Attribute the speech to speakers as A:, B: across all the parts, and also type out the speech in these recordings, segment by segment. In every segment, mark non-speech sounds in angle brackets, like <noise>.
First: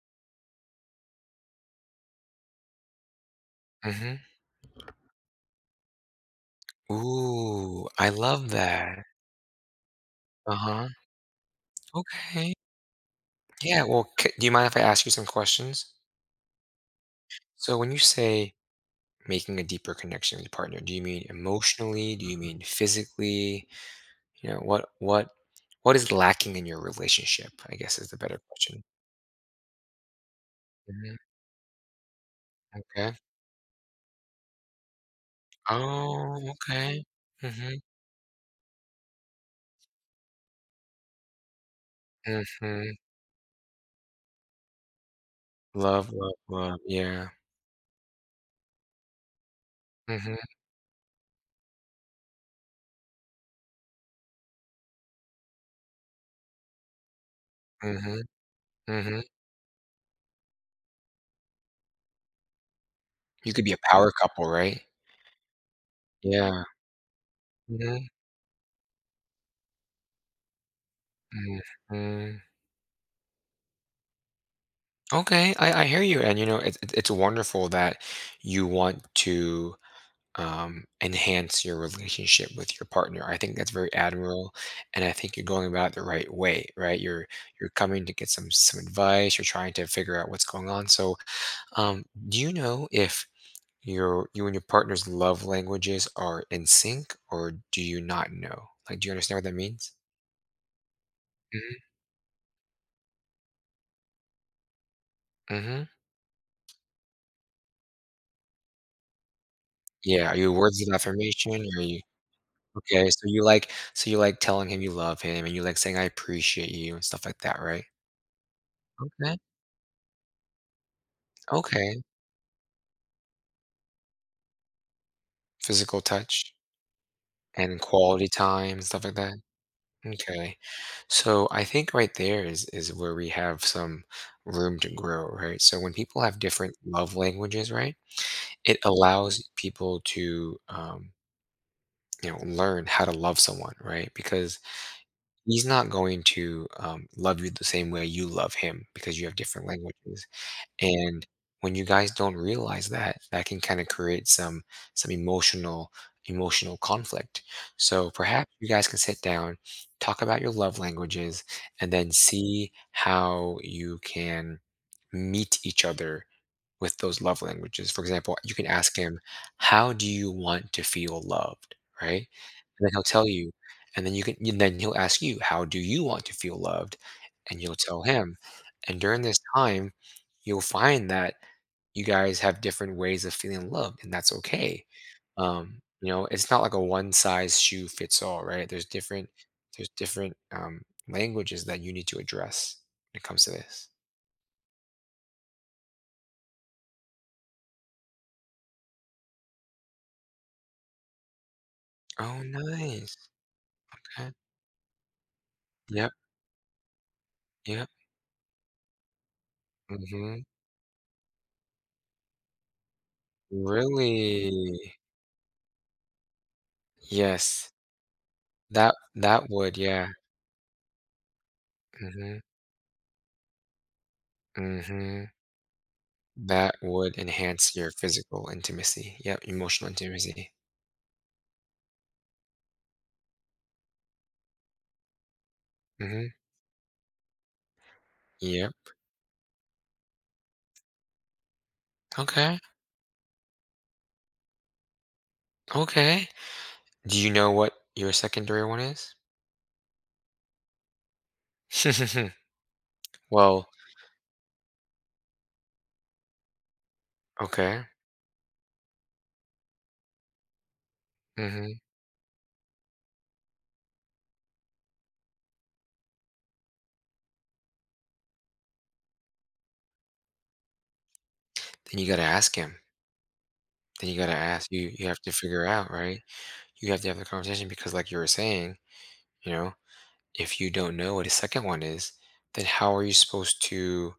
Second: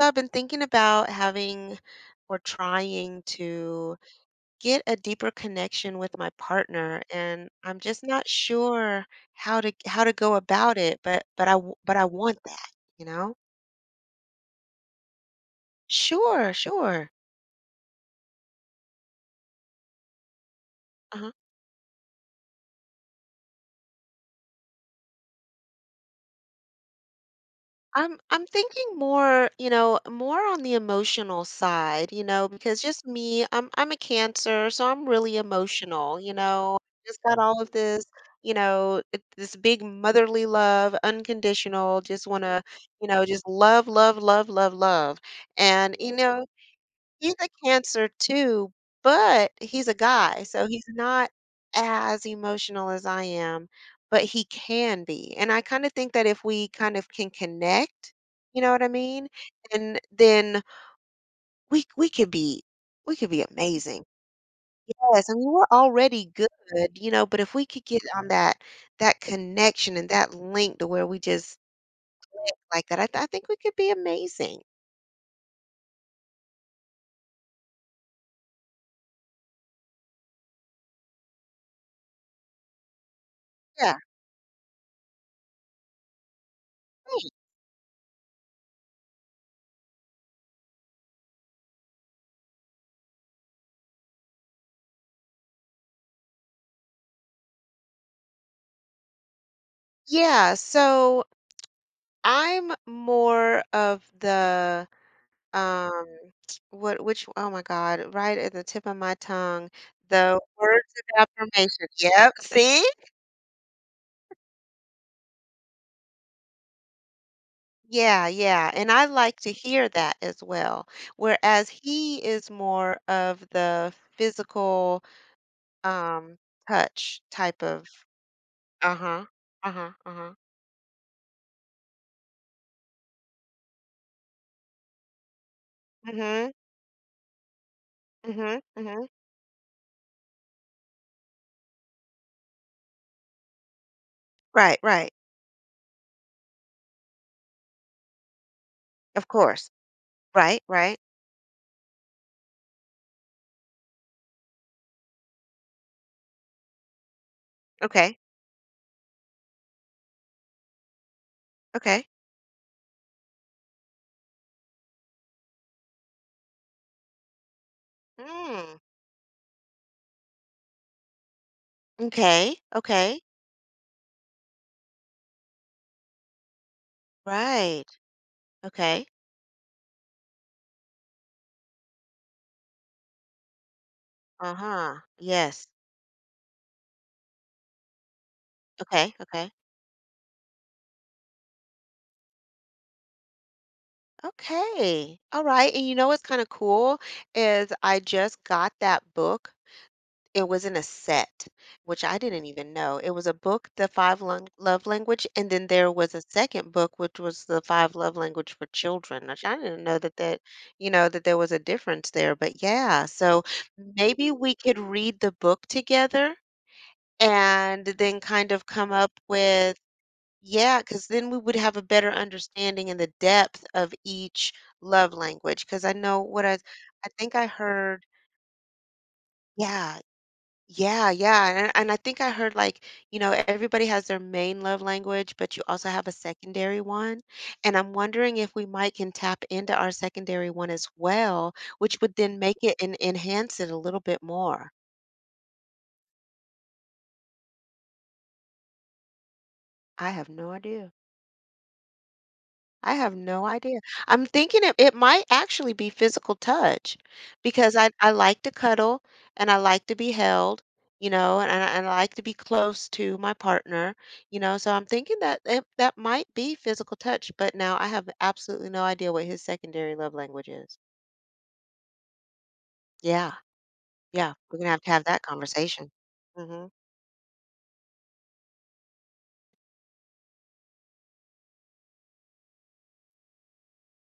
A: So I've been thinking about having or trying to
B: Mhm.
A: get a deeper connection with my partner, and I'm
B: Ooh,
A: just
B: I
A: not
B: love that.
A: sure how to go about
B: Uh-huh.
A: it, but I w- but I want
B: Okay.
A: that, you know?
B: Yeah, well, c do you mind if I ask you some questions?
A: Sure, sure.
B: So when you say making a deeper connection with your partner, do you mean
A: Uh-huh.
B: emotionally? Do you mean physically? You know, what what is lacking in your relationship, I guess, is the
A: I'm
B: better
A: I'm
B: question.
A: thinking more, you know, more on the
B: Mhm,
A: emotional side, you know, because just
B: okay.
A: me, I'm a Cancer, so I'm really emotional, you
B: Oh,
A: know.
B: okay.
A: Just got all of
B: Mhm,
A: this, you know, it- this big motherly love, unconditional, just want to,
B: mhm.
A: you know, just love, love, love, love, love. And
B: Love,
A: you
B: love,
A: know,
B: love, yeah.
A: he's a Cancer too, but he's a
B: Mhm,
A: guy, so he's not as emotional as I am, but he can be, and I kinda think that if we kind of can connect,
B: mhm,
A: you know what I
B: mhm.
A: mean? And then we could be we could be
B: You could be a
A: amazing.
B: power couple, right?
A: Yes, I mean, we're already good,
B: Yeah.
A: you know, but if we could get
B: Mhm,
A: on that connection and that link to where we just
B: mhm.
A: like that, I th- I think we could be amazing.
B: Okay, I hear you, and you know it's wonderful that you want to enhance your relationship with your partner. I think that's very
A: Yeah,
B: admirable, and I think you're going about it the right way, right?
A: right.
B: You're coming to get some advice. You're trying to figure out what's going on. So, um, do you know if you and your partner's love languages are in sync, or do you not know? Like, do you understand what that means?
A: Yeah, so
B: Mm-hmm.
A: I'm more of the,
B: hmm
A: um, what which oh my God, right at the tip of my tongue,
B: Yeah, are
A: the
B: you words
A: words
B: of
A: of
B: affirmation? Are
A: affirmation.
B: you?
A: Yep, see?
B: Okay, so you like telling him you love him and you like saying, "I appreciate you," and stuff like that, right?
A: Yeah, yeah, and I
B: Okay,
A: like to hear that as well, whereas
B: okay.
A: he is more of the physical,
B: Physical
A: um,
B: touch
A: touch type
B: and
A: of
B: quality time and stuff like
A: uh-huh,
B: that?
A: uh-huh, uh-huh.
B: Okay. So I think right there is where we have some room to grow, right? So when people have
A: Mhm,
B: different love languages, right,
A: mhm,
B: it
A: mhm.
B: allows people to, you know, learn how to love someone, right? Because
A: Right, right.
B: he's not going to, love you the same way you love him because
A: Of
B: you have different
A: course.
B: languages.
A: Right, right.
B: And when you guys don't realize that, that can kind of create some emotional conflict. So
A: Okay,
B: perhaps you guys can sit down, talk about your love languages, and
A: okay.
B: then see how you can meet each other with those love languages. For example, you can
A: Mm,
B: ask him, "How do you want to feel loved?" Right?
A: okay,
B: And then he'll
A: okay.
B: tell you, and then you can and then he'll ask you, "How do you want to feel loved?" And you'll
A: Right.
B: tell him. And
A: Okay.
B: during this time, you'll find that you guys have different ways of feeling loved, and that's okay.
A: Uh-huh. Yes.
B: You know, it's not like a one size shoe fits all, right? There's
A: Okay.
B: different
A: Okay.
B: there's different um, languages that you need to address when it comes to this.
A: Okay. All right. And you know what's kind of cool is I just got that book. It was in a set, which I
B: Oh,
A: didn't even know. It
B: nice.
A: was a book, The Five
B: Okay.
A: Lung Love Language, and then there
B: Yep.
A: was a second book, which was The
B: Yep.
A: Five Love Language for Children. Which I didn't know that that,
B: Mhm.
A: you know, that there was a difference there. But yeah, so maybe
B: Really?
A: we could read the book together
B: Yes.
A: and then kind of come
B: That
A: up
B: that
A: with
B: would, yeah.
A: yeah, because then we would have a better
B: Mhm.
A: understanding in the depth of each love
B: Mhm.
A: language. Because I know what
B: That
A: I
B: would
A: think I
B: enhance your
A: heard
B: physical intimacy. Yep, emotional
A: yeah,
B: intimacy.
A: yeah, yeah, and I think I heard, like, you know, everybody has their main love language, but you also have a
B: Mhm.
A: secondary one, and I'm wondering if we
B: Yep.
A: might can tap into our secondary one as well, which would then
B: Okay.
A: make it and enhance it a little bit more.
B: Okay. Do you know what your secondary one is?
A: I have no idea.
B: <laughs>
A: I have no
B: Well,
A: idea. I'm thinking it might actually be physical touch because
B: okay.
A: I like to cuddle and I like to be held, you know,
B: Mhm.
A: and I like to be close to my partner, you know. So I'm thinking that it, that might be physical touch, but now I have absolutely no idea what his secondary love language is.
B: Then you gotta ask him.
A: Yeah,
B: Then you gotta
A: yeah, we're gonna
B: ask.
A: have
B: You
A: to have
B: you have
A: that
B: to figure out,
A: conversation.
B: right?
A: hmm
B: You have to have the conversation because, like you were saying, you know, if you don't know what his second one is, then how are you supposed to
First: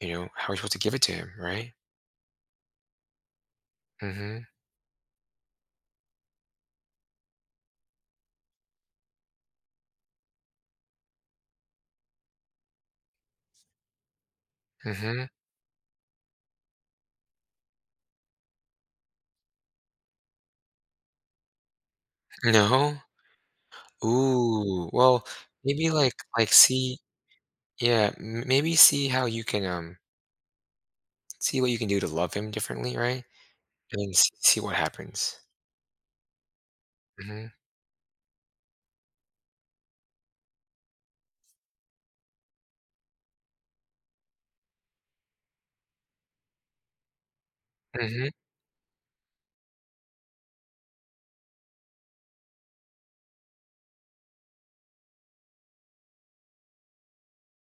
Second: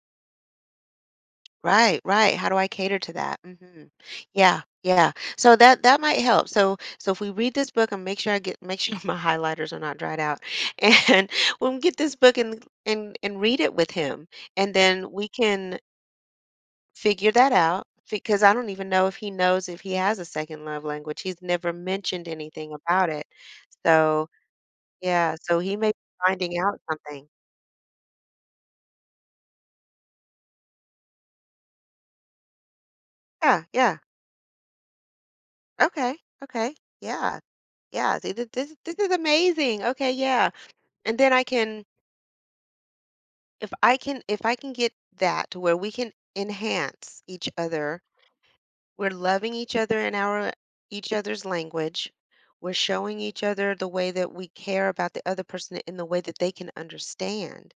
B: How are we supposed to give it to him, right?
A: Right, right. How do I cater to that?
B: mm
A: Yeah, yeah. So that might help. So so if we read this book and make sure <laughs> my highlighters are not dried out, and <laughs> when we get this book and and read it with him, and
B: Mhm,
A: then
B: mm
A: we
B: mhm.
A: can figure that out because I don't even know if he knows if he has a second love language. He's never mentioned anything
B: No?
A: about it. So
B: Ooh, well,
A: yeah, so he may
B: maybe,
A: be finding out
B: see
A: something.
B: yeah, m maybe see how you can, see what you can do to love him differently, right?
A: Yeah, yeah.
B: And then s see what happens.
A: Okay, okay. Yeah.
B: Mm
A: Yeah, th- th- this is amazing. Okay, yeah. And then I can if I can get that to where we can enhance each other,
B: Mhm, mm mhm.
A: we're loving each other in our each other's language, we're showing each other the way that we care about the other person in the way that they can understand,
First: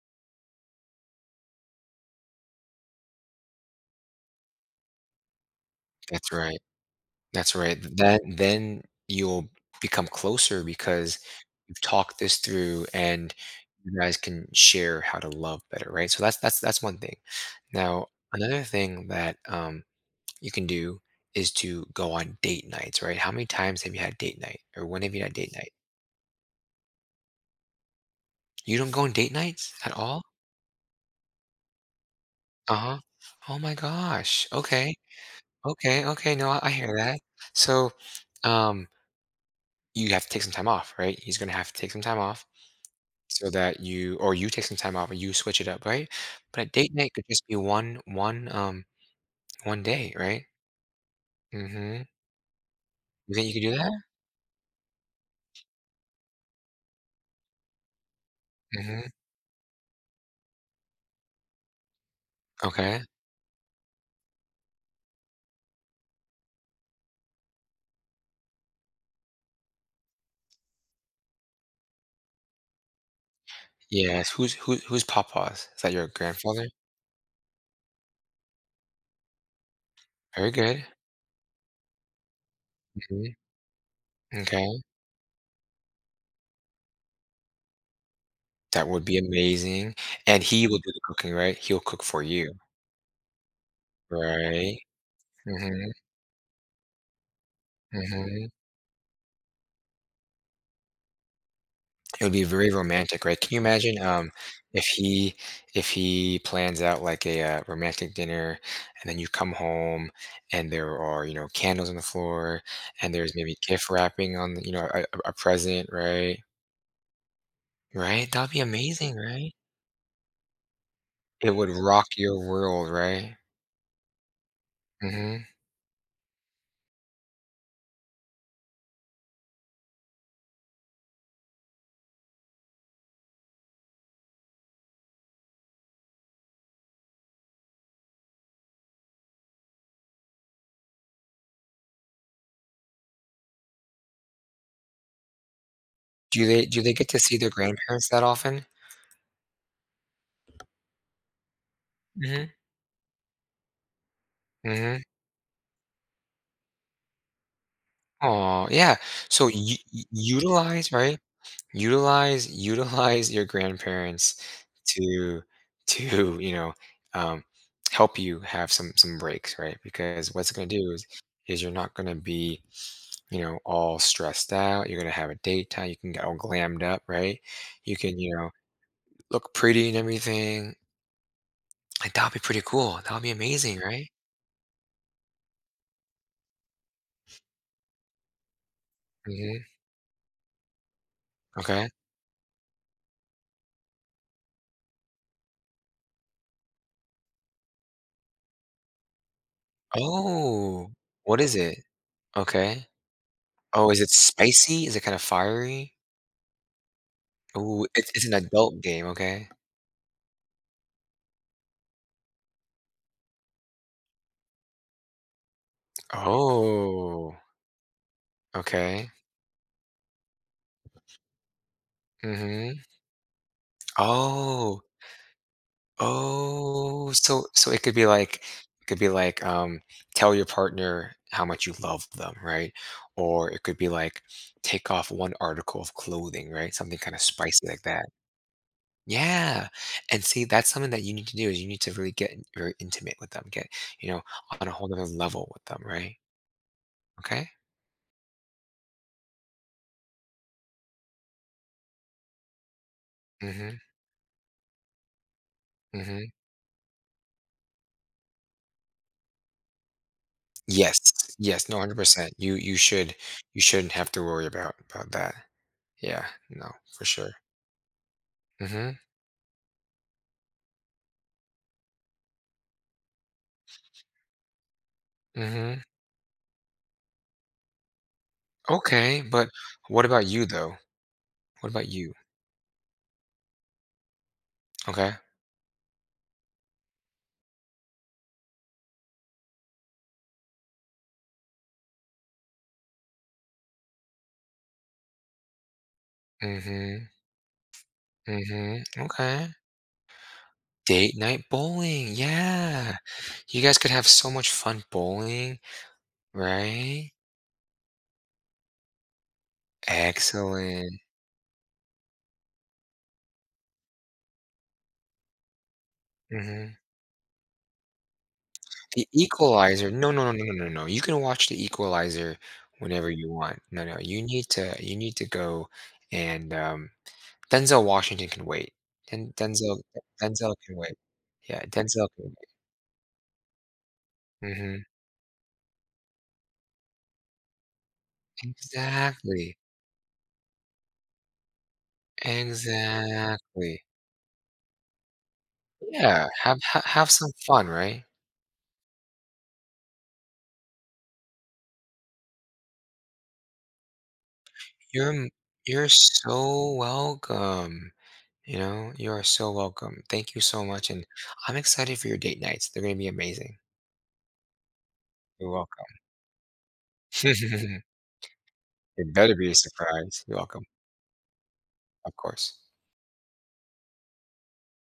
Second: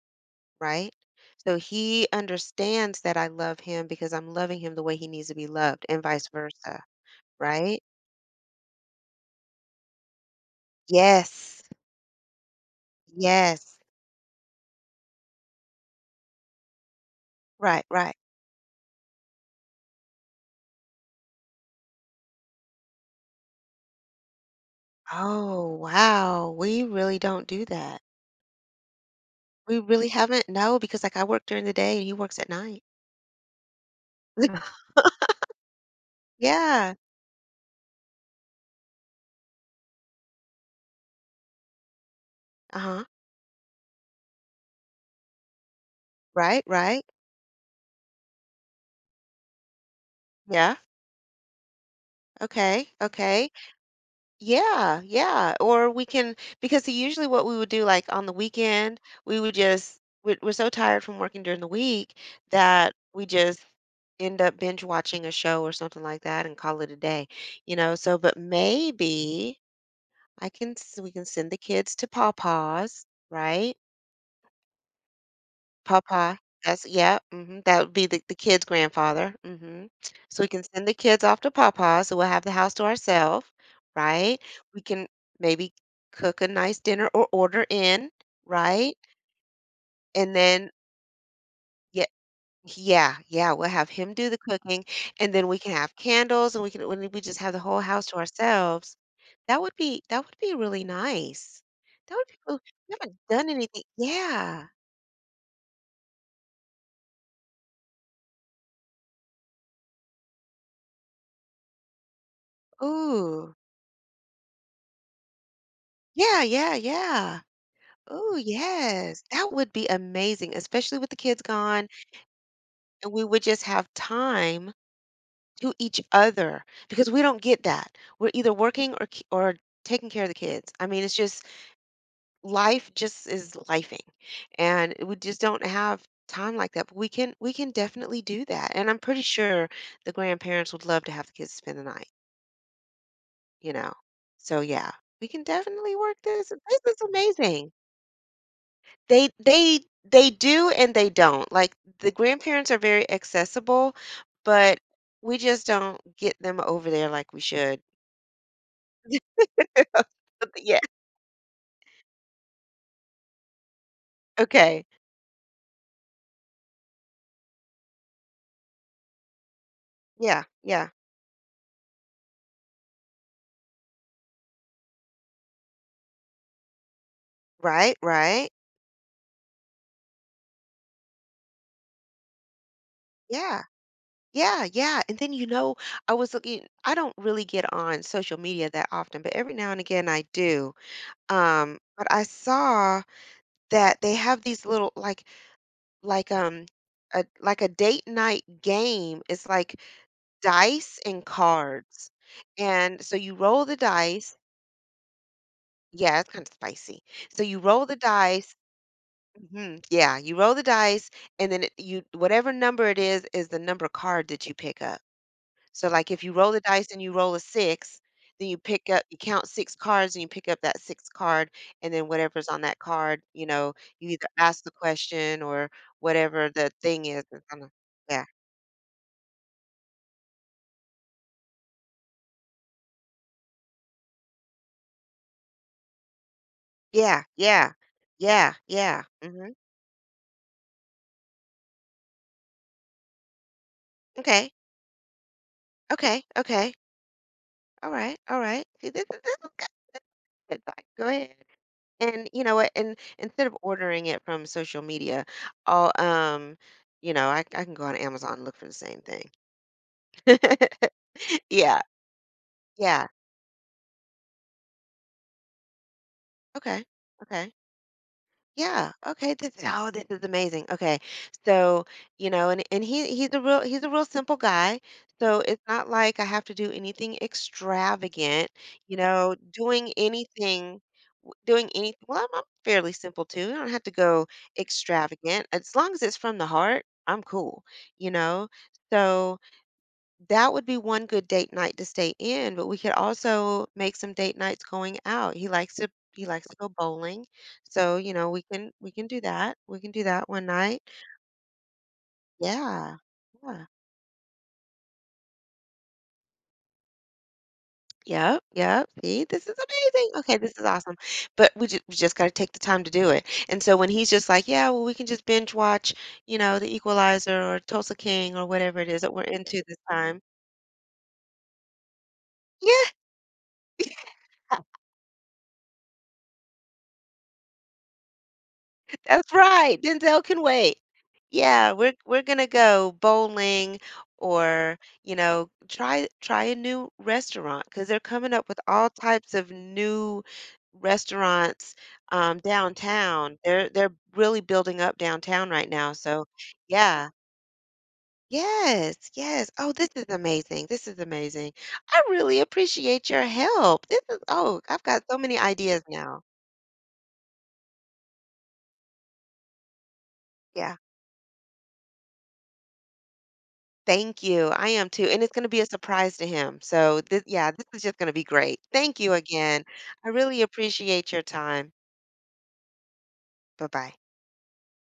A: right? So he understands that I love him because I'm loving him the way he needs to be loved, and vice
B: That's right,
A: versa.
B: that's right.
A: Right.
B: That then you'll become closer because
A: Yes,
B: you've talked this through and
A: yes.
B: you guys can share how to love better, right? So that's that's one thing.
A: Right,
B: Now,
A: right.
B: another thing that, um, you can do is to go on date nights, right? How many times have you had date night, or when have you had date
A: Oh
B: night?
A: wow, we really don't do that.
B: You don't go on date nights
A: We
B: at
A: really
B: all?
A: haven't, no, because, like, I work during the day and he works at
B: Uh
A: night.
B: huh. Oh my
A: <laughs>
B: gosh.
A: Ugh.
B: Okay. Okay. Okay. No, I hear
A: Yeah.
B: that. So, um, you have to take some time off, right? He's gonna have to take some time off
A: Uh-huh.
B: so that you, or you take some time off, or you switch it up, right? But
A: Right,
B: a date
A: right.
B: night could just be one, 1 day, right?
A: Yeah.
B: Mm-hmm.
A: Okay,
B: You think
A: okay.
B: you could do that?
A: Yeah, yeah, or we can because usually what we would do, like, on the weekend,
B: Mm-hmm.
A: we would just we're so tired from working during the week that
B: Okay.
A: we just end up binge watching a show or something like that and call it a day, you know, so but maybe I can s we can send the kids to Paw Paws, right?
B: Yes. Who's Papa's? Is that your
A: Papa,
B: grandfather?
A: that's yeah. Mhm, that would be the kid's grandfather, mhm. So we
B: Very
A: can
B: good.
A: send the kids off to Papa, so we'll have the house to
B: Mhm,
A: ourselves, right?
B: m'kay,
A: We can maybe cook a nice dinner or order in,
B: that
A: right?
B: would be amazing,
A: And
B: and he
A: then
B: will do the cooking, right? He'll cook
A: yeah,
B: for you,
A: yeah, yeah, we'll have him do the
B: right?
A: cooking, and then we can
B: Mhm,
A: have candles, and we can when we just have the whole house to
B: mhm.
A: ourselves. That would be really nice. That
B: It
A: would
B: would
A: be
B: be
A: cool.
B: very
A: We haven't
B: romantic, right? Can
A: done
B: you
A: anything,
B: imagine,
A: yeah.
B: if he plans out, like, a, romantic dinner, and then you come home, and there are, you know, candles on the floor, and there's
A: Ooh.
B: maybe gift wrapping on the you know, a present, right?
A: Yeah, yeah, yeah.
B: Right?
A: Oh
B: That'd be amazing,
A: yes. That
B: right?
A: would be amazing, especially with the kids
B: It would
A: gone,
B: rock your world,
A: and we
B: right?
A: would just have time
B: Mhm.
A: to each other because we don't get that. We're either working or ki- or taking care of the kids. I mean, it's just life just is lifing. And we just don't have time like that. But we can definitely do that. And I'm pretty sure the grandparents would love to have the kids spend the night, you know. So yeah, we can definitely work this. This
B: Do they
A: is
B: get to see their
A: amazing.
B: grandparents that often?
A: They do and they don't. Like, the
B: Mhm.
A: grandparents are very accessible, but
B: Mhm.
A: we just don't get them over there like we should.
B: Oh, yeah. So u
A: <laughs> Yeah,
B: utilize, right? Utilize your grandparents
A: okay.
B: to you know, um, help you have some breaks, right? Because
A: Yeah,
B: what's gonna
A: yeah.
B: do is you're not gonna be, you know, all stressed out, you're gonna have a date time, you can get all glammed up, right?
A: Right,
B: You can, you
A: right.
B: know, look pretty and everything. Like, that'll be pretty cool, that'll be
A: Yeah,
B: amazing, right?
A: yeah, yeah, and then, you know, I was looking I don't really get on social media that often, but every
B: Mhm.
A: now and again I do.
B: Okay.
A: But I saw that they have these little like, a like a date night game. It's like
B: Oh,
A: dice and
B: what is it?
A: cards,
B: Okay.
A: and so you roll the
B: Oh, is it
A: dice
B: spicy? Is it kinda fiery?
A: yeah, it's kinda spicy. So you roll
B: Oh,
A: the
B: it's an
A: dice
B: adult game, okay.
A: mhm, yeah, you roll the dice, and then it you whatever number it is the number card that you pick up. So, like, if you roll the dice and you
B: Oh,
A: roll a 6, then you pick up
B: okay.
A: you count 6 cards and you pick up that six card, and then whatever's on that
B: Mhm.
A: card, you know, you either ask the
B: Oh,
A: question or whatever the thing
B: oh,
A: is that's
B: so
A: on the
B: so it could be
A: yeah.
B: like it could be like, um, tell your partner how much you love them, right? Or it could be like, take off 1 article of clothing, right? Something kinda
A: Yeah,
B: spicy
A: yeah.
B: like that.
A: Yeah, yeah. Mhm.
B: Yeah, and see, that's something that you need to do is you need to really get very intimate with them, get, you know,
A: Okay.
B: on a whole other level with them, right?
A: Okay, okay.
B: Okay?
A: All right, all right. See, this is good. Like, go ahead. And you know what? And instead of
B: Mhm.
A: ordering it from social media, I'll
B: Mhm.
A: you know, I can go on Amazon and look for the same thing.
B: Yes.
A: <laughs>
B: Yes. No,
A: Yeah,
B: 100%. You
A: yeah.
B: should you shouldn't have to worry about that. Yeah. No,
A: Okay,
B: for sure.
A: okay. Yeah.
B: Mhm.
A: Okay. This is oh, this is amazing. Okay. So, you know, and he's a real he's a real simple guy. So it's
B: Mhm.
A: not like I have to do anything extravagant, you
B: Okay,
A: know,
B: but what about you though?
A: doing
B: What about
A: anything.
B: you?
A: Well, I'm fairly simple too. I don't have to go
B: Okay.
A: extravagant. As long as it's from the heart, I'm cool, you know. So that would be one good date night to stay in, but we could also make some date nights going out. He likes to go
B: Mhm.
A: bowling. So, you know,
B: Mhm.
A: we can do
B: Okay.
A: that. We can do that one night.
B: Date night bowling.
A: Yeah.
B: Yeah. You
A: Yeah.
B: guys could have so much fun bowling, right?
A: Yep, yep. See, this is amazing. Okay, this is awesome.
B: Excellent.
A: But we just got to take the time to do it. And so when he's just like, "Yeah, well, we can just binge watch, you know, The
B: Mhm.
A: Equalizer or Tulsa King or whatever it is
B: The
A: that we're into this
B: Equalizer, no,
A: time."
B: no, no, no, no, no, no. You can watch The Equalizer
A: Yeah.
B: whenever you want. No, no, you need to go and, um, Denzel Washington can wait.
A: That's right,
B: Denzel
A: Denzel can
B: Can
A: wait.
B: wait. Yeah,
A: Yeah,
B: Denzel
A: we're
B: can
A: gonna
B: wait.
A: go bowling or,
B: Mhm.
A: you know, try a new restaurant because 'cause they're coming up with all types of
B: Exactly.
A: new restaurants, downtown.
B: Exactly.
A: They're really building up downtown right now, so
B: Yeah, have ha
A: yeah.
B: have some fun, right?
A: Yes, yes. Oh, this is amazing, this is amazing. I really appreciate your help. This is oh, I've got
B: You're
A: so
B: m
A: many ideas
B: you're
A: now.
B: so welcome, you know? You are so welcome. Thank you so
A: Yeah.
B: much, and I'm excited for your date nights. They're gonna be amazing.
A: Thank you. I am too, and it's gonna
B: You're
A: be a
B: welcome.
A: surprise to him. So this yeah, this is
B: <laughs>
A: just gonna be great. Thank you
B: It better be a
A: again. I
B: surprise. You're
A: really
B: welcome.
A: appreciate your time.
B: Of course.
A: Bye-bye.